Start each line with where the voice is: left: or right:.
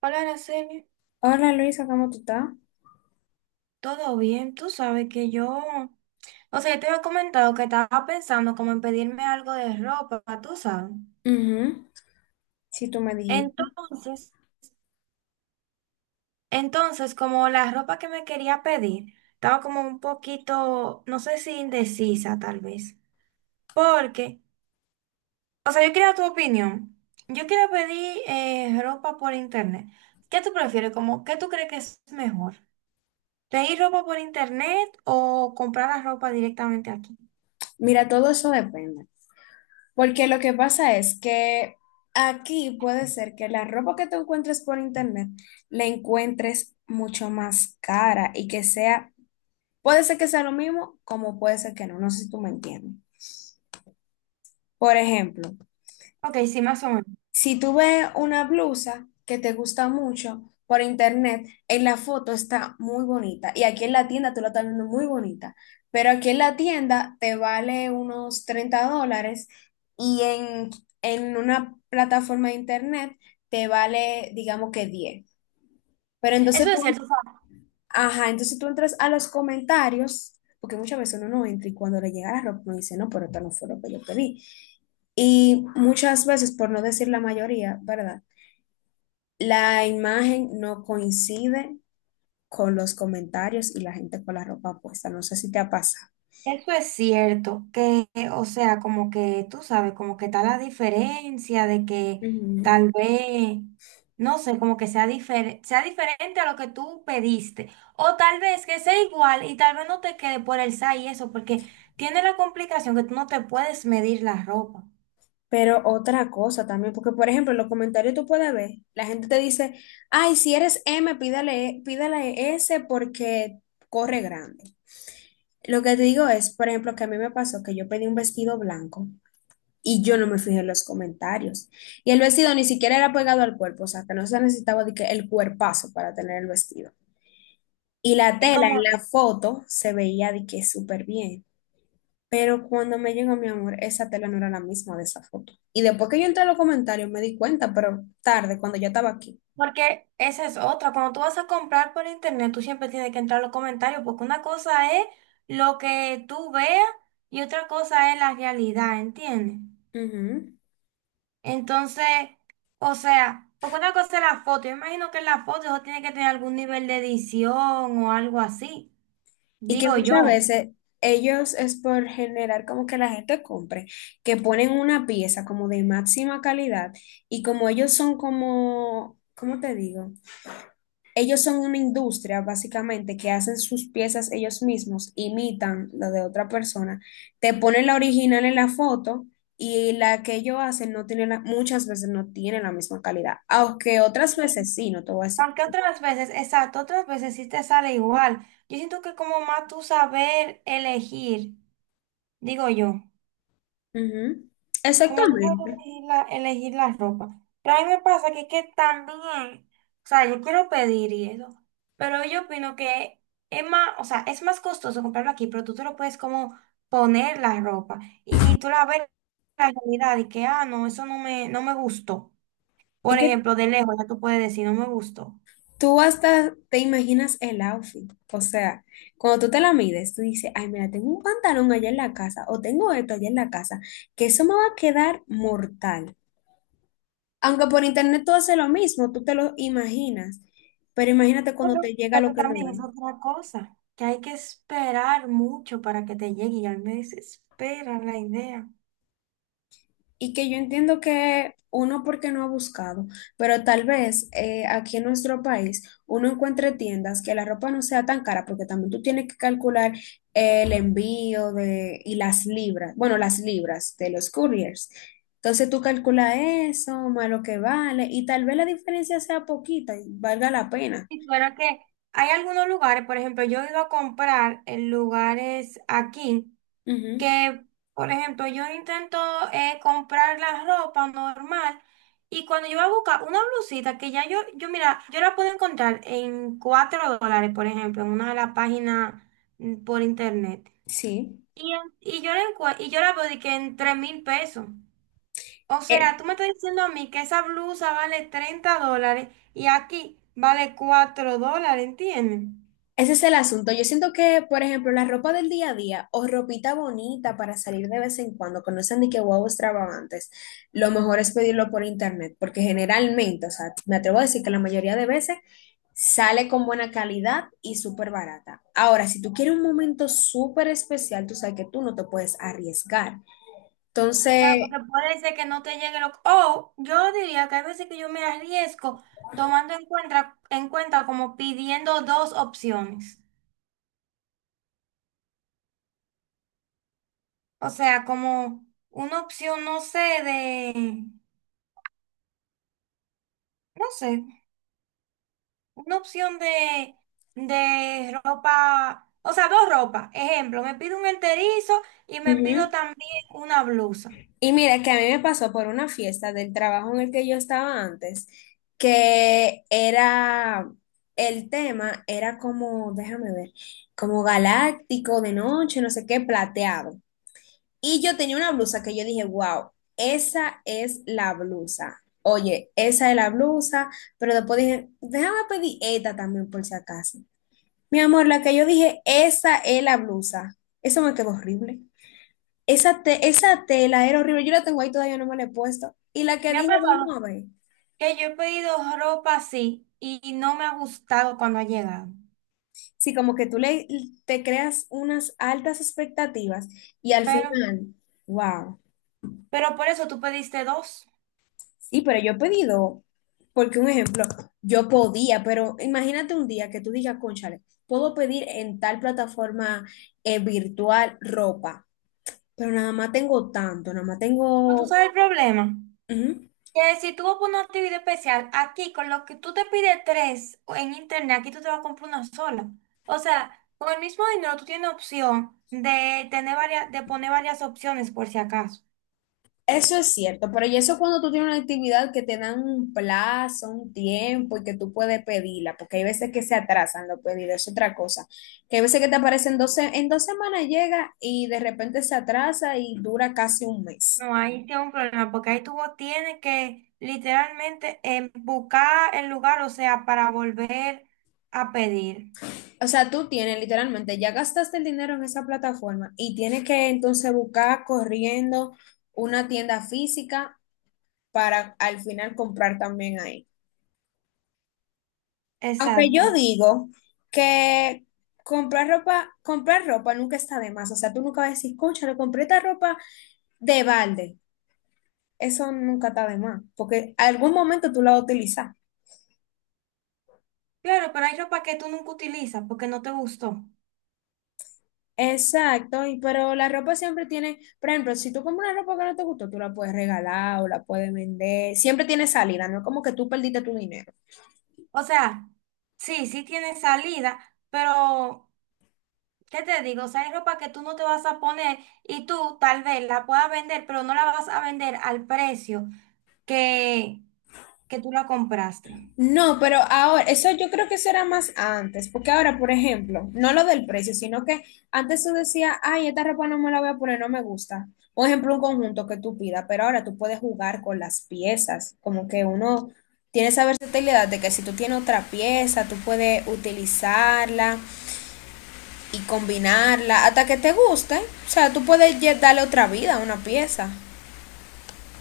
right: Hola, Araceli,
left: Hola Luisa, ¿cómo tú estás?
right: ¿todo bien? Tú sabes que yo, o sea, yo te había comentado que estaba pensando como en pedirme algo de ropa, tú sabes.
left: Ujú. Si tú me dijiste.
right: Entonces, entonces, como la ropa que me quería pedir, estaba como un poquito, no sé si indecisa tal vez, porque, o sea, yo quería tu opinión. Yo quiero pedir ropa por internet. ¿Qué tú prefieres? Como, ¿qué tú crees que es mejor? ¿Pedir ropa por internet o comprar la ropa directamente aquí?
left: Mira, todo eso depende. Porque lo que pasa es que aquí puede ser que la ropa que tú encuentres por internet la encuentres mucho más cara y que sea, puede ser que sea lo mismo, como puede ser que no. No sé si tú me entiendes. Por ejemplo,
right: Ok, sí, más o menos.
left: si tú ves una blusa que te gusta mucho por internet, en la foto está muy bonita y aquí en la tienda tú la estás viendo muy bonita, pero aquí en la tienda te vale unos $30 y en una plataforma de internet te vale, digamos que 10. Pero
right: Eso
left: entonces tú,
right: es cierto.
left: ajá, entonces tú entras a los comentarios, porque muchas veces uno no entra y cuando le llega la ropa uno dice, no, pero esto no fue lo que yo pedí. Y muchas veces, por no decir la mayoría, ¿verdad? La imagen no coincide con los comentarios y la gente con la ropa puesta. No sé si te ha pasado.
right: Eso es cierto, que, o sea, como que tú sabes, como que está la diferencia de que
left: Ujú.
right: tal vez, no sé, como que sea, sea diferente a lo que tú pediste, o tal vez que sea igual y tal vez no te quede por el SAI y eso, porque tiene la complicación que tú no te puedes medir la ropa.
left: Pero otra cosa también, porque por ejemplo, en los comentarios tú puedes ver, la gente te dice, ay, si eres M, pídale, pídale S porque corre grande. Lo que te digo es, por ejemplo, que a mí me pasó que yo pedí un vestido blanco y yo no me fijé en los comentarios. Y el vestido ni siquiera era pegado al cuerpo, o sea, que no se necesitaba de que el cuerpazo para tener el vestido. Y la
right: Y
left: tela
right: como
left: en la foto se veía de que súper bien. Pero cuando me llegó mi amor, esa tela no era la misma de esa foto. Y después que yo entré a los comentarios me di cuenta, pero tarde, cuando ya estaba aquí.
right: porque esa es otra. Cuando tú vas a comprar por internet, tú siempre tienes que entrar a los comentarios, porque una cosa es lo que tú veas y otra cosa es la realidad, ¿entiendes?
left: Ujú.
right: Entonces, o sea, porque una cosa es la foto. Yo imagino que en la foto eso tiene que tener algún nivel de edición o algo así,
left: Y que
right: digo
left: muchas
right: yo.
left: veces ellos es por generar como que la gente compre, que ponen una pieza como de máxima calidad y como ellos son como, ¿cómo te digo? Ellos son una industria, básicamente, que hacen sus piezas ellos mismos, imitan lo de otra persona, te ponen la original en la foto y la que ellos hacen no tiene muchas veces no tiene la misma calidad, aunque otras
right: Sí.
left: veces sí, no te voy a decir.
right: Aunque otras veces, exacto, otras veces sí te sale igual. Yo siento que como más tú saber elegir, digo yo.
left: Ujú.
right: Como tú sabes
left: Exactamente.
right: elegir la ropa. Pero a mí me pasa que también, o sea, yo quiero pedir y eso, pero yo opino que es más, o sea, es más costoso comprarlo aquí, pero tú te lo puedes como poner la ropa y tú la ves la realidad y que, ah, no, eso no me gustó.
left: Es
right: Por
left: que
right: ejemplo, de lejos ya tú puedes decir, no me gustó.
left: tú hasta te imaginas el outfit. O sea, cuando tú te la mides, tú dices, ay, mira, tengo un pantalón allá en la casa o tengo esto allá en la casa, que eso me va a quedar mortal. Aunque por internet tú haces lo mismo, tú te lo imaginas, pero imagínate cuando
right: Bueno,
left: te llega lo
right: pero
left: que no
right: también
left: es.
right: es otra cosa, que hay que esperar mucho para que te llegue y a mí me desespera la idea.
left: Y que yo entiendo que uno porque no ha buscado, pero tal vez aquí en nuestro país uno encuentre tiendas que la ropa no sea tan cara, porque también tú tienes que calcular el envío de, y las libras, bueno, las libras de los couriers. Entonces tú calculas eso, más lo que vale, y tal vez la diferencia sea poquita y valga la pena.
right: Si fuera que hay algunos lugares, por ejemplo, yo he ido a comprar en lugares aquí
left: Ujú.
right: que, por ejemplo, yo intento comprar la ropa normal y cuando yo voy a buscar una blusita que ya yo mira, yo la puedo encontrar en $4, por ejemplo, en una de las páginas por internet.
left: Sí.
right: Y, y yo y yo la veo de que en 3,000 pesos. O sea, tú me estás diciendo a mí que esa blusa vale $30 y aquí vale $4, ¿entiendes?
left: Ese es el asunto. Yo siento que, por ejemplo, la ropa del día a día o ropita bonita para salir de vez en cuando, que no sean ni que guau extravagantes, lo mejor es pedirlo por internet, porque generalmente, o sea, me atrevo a decir que la mayoría de veces sale con buena calidad y súper barata. Ahora, si tú quieres un momento súper especial, tú sabes que tú no te puedes arriesgar.
right: Claro,
left: Entonces,
right: porque puede ser que no te llegue lo... O yo diría que hay veces que yo me arriesgo tomando en cuenta como pidiendo dos opciones. O sea, como una opción, no sé, de... No sé, una opción de ropa... O sea, dos ropas. Ejemplo, me pido un enterizo y me pido
left: ujú.
right: también una blusa.
left: Y mira que a mí me pasó por una fiesta del trabajo en el que yo estaba antes, que era, el tema era como, déjame ver, como galáctico de noche, no sé qué, plateado. Y yo tenía una blusa que yo dije, wow, esa es la blusa. Oye, esa es la blusa, pero después dije, déjame pedir esta también por si acaso. Mi amor, la que yo dije, esa es la blusa. Eso me quedó horrible. Esa, esa tela era horrible. Yo la tengo ahí todavía, no me la he puesto. Y la que
right: Me ha
left: dije, vamos a
right: pasado
left: ver.
right: que yo he pedido ropa así y no me ha gustado cuando ha llegado.
left: Sí, como que tú te creas unas altas expectativas y al
right: Pero,
left: final, wow.
right: pero por eso tú pediste dos.
left: Sí, pero yo he pedido, porque un ejemplo, yo podía, pero imagínate un día que tú digas, cónchale, puedo pedir en tal plataforma virtual ropa, pero nada más tengo tanto, nada más
right: ¿No tú
left: tengo...
right: sabes el problema?
left: Ujú.
right: Que si tú vas por una actividad especial, aquí con lo que tú te pides tres o en internet, aquí tú te vas a comprar una sola. O sea, con el mismo dinero tú tienes opción de tener varias, de poner varias opciones por si acaso.
left: Eso es cierto, pero y eso cuando tú tienes una actividad que te dan un plazo, un tiempo y que tú puedes pedirla, porque hay veces que se atrasan los pedidos, es otra cosa, que hay veces que te aparecen dos, en 2 semanas llega y de repente se atrasa y dura casi un mes.
right: No, ahí tiene un problema, porque ahí tú tienes que literalmente buscar el lugar, o sea, para volver a pedir.
left: O sea, tú tienes literalmente, ya gastaste el dinero en esa plataforma y tienes que entonces buscar corriendo una tienda física para al final comprar también ahí. Aunque
right: Exacto.
left: yo digo que comprar ropa nunca está de más. O sea, tú nunca vas a decir, concha, le compré esta ropa de balde. Eso nunca está de más, porque algún momento tú la vas a utilizar.
right: Claro, pero hay ropa que tú nunca utilizas porque no te gustó.
left: Exacto, y pero la ropa siempre tiene, por ejemplo, si tú compras una ropa que no te gustó, tú la puedes regalar o la puedes vender. Siempre tiene salida, no es como que tú perdiste tu dinero.
right: O sea, sí, sí tiene salida, pero ¿qué te digo? O sea, hay ropa que tú no te vas a poner y tú tal vez la puedas vender, pero no la vas a vender al precio que, que tú la compraste.
left: No, pero ahora, eso yo creo que eso era más antes, porque ahora, por ejemplo, no lo del precio, sino que antes tú decías, ay, esta ropa no me la voy a poner, no me gusta. Por ejemplo, un conjunto que tú pidas, pero ahora tú puedes jugar con las piezas, como que uno tiene esa versatilidad de que si tú tienes otra pieza, tú puedes utilizarla y combinarla hasta que te guste. O sea, tú puedes ya darle otra vida a una pieza,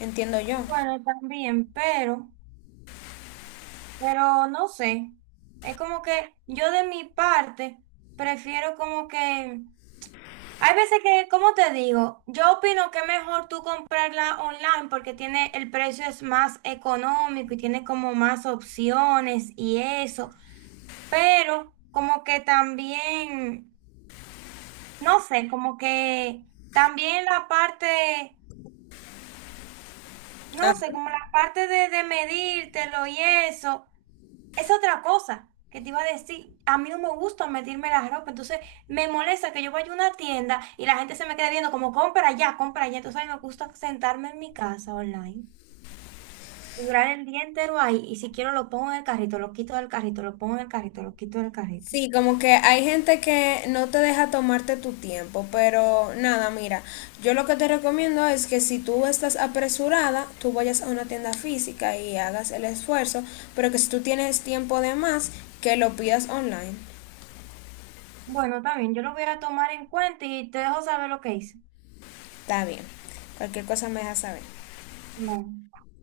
left: entiendo yo.
right: Bueno, también, pero no sé. Es como que yo de mi parte prefiero como que hay veces que, como te digo, yo opino que es mejor tú comprarla online porque tiene, el precio es más económico y tiene como más opciones y eso. Pero como que también, no sé, como que también la parte, no sé, como la parte de medírtelo y eso. Es otra cosa que te iba a decir. A mí no me gusta metirme la ropa, entonces me molesta que yo vaya a una tienda y la gente se me quede viendo como compra ya, compra ya. Entonces a mí me gusta sentarme en mi casa online y durar el día entero ahí. Y si quiero lo pongo en el carrito, lo quito del carrito, lo pongo en el carrito, lo quito del carrito.
left: Sí, como que hay gente que no te deja tomarte tu tiempo, pero nada, mira, yo lo que te recomiendo es que si tú estás apresurada, tú vayas a una tienda física y hagas el esfuerzo, pero que si tú tienes tiempo de más, que lo pidas online.
right: Bueno, también yo lo voy a tomar en cuenta y te dejo saber lo que hice.
left: Está bien. Cualquier cosa me dejas saber.
right: Bueno.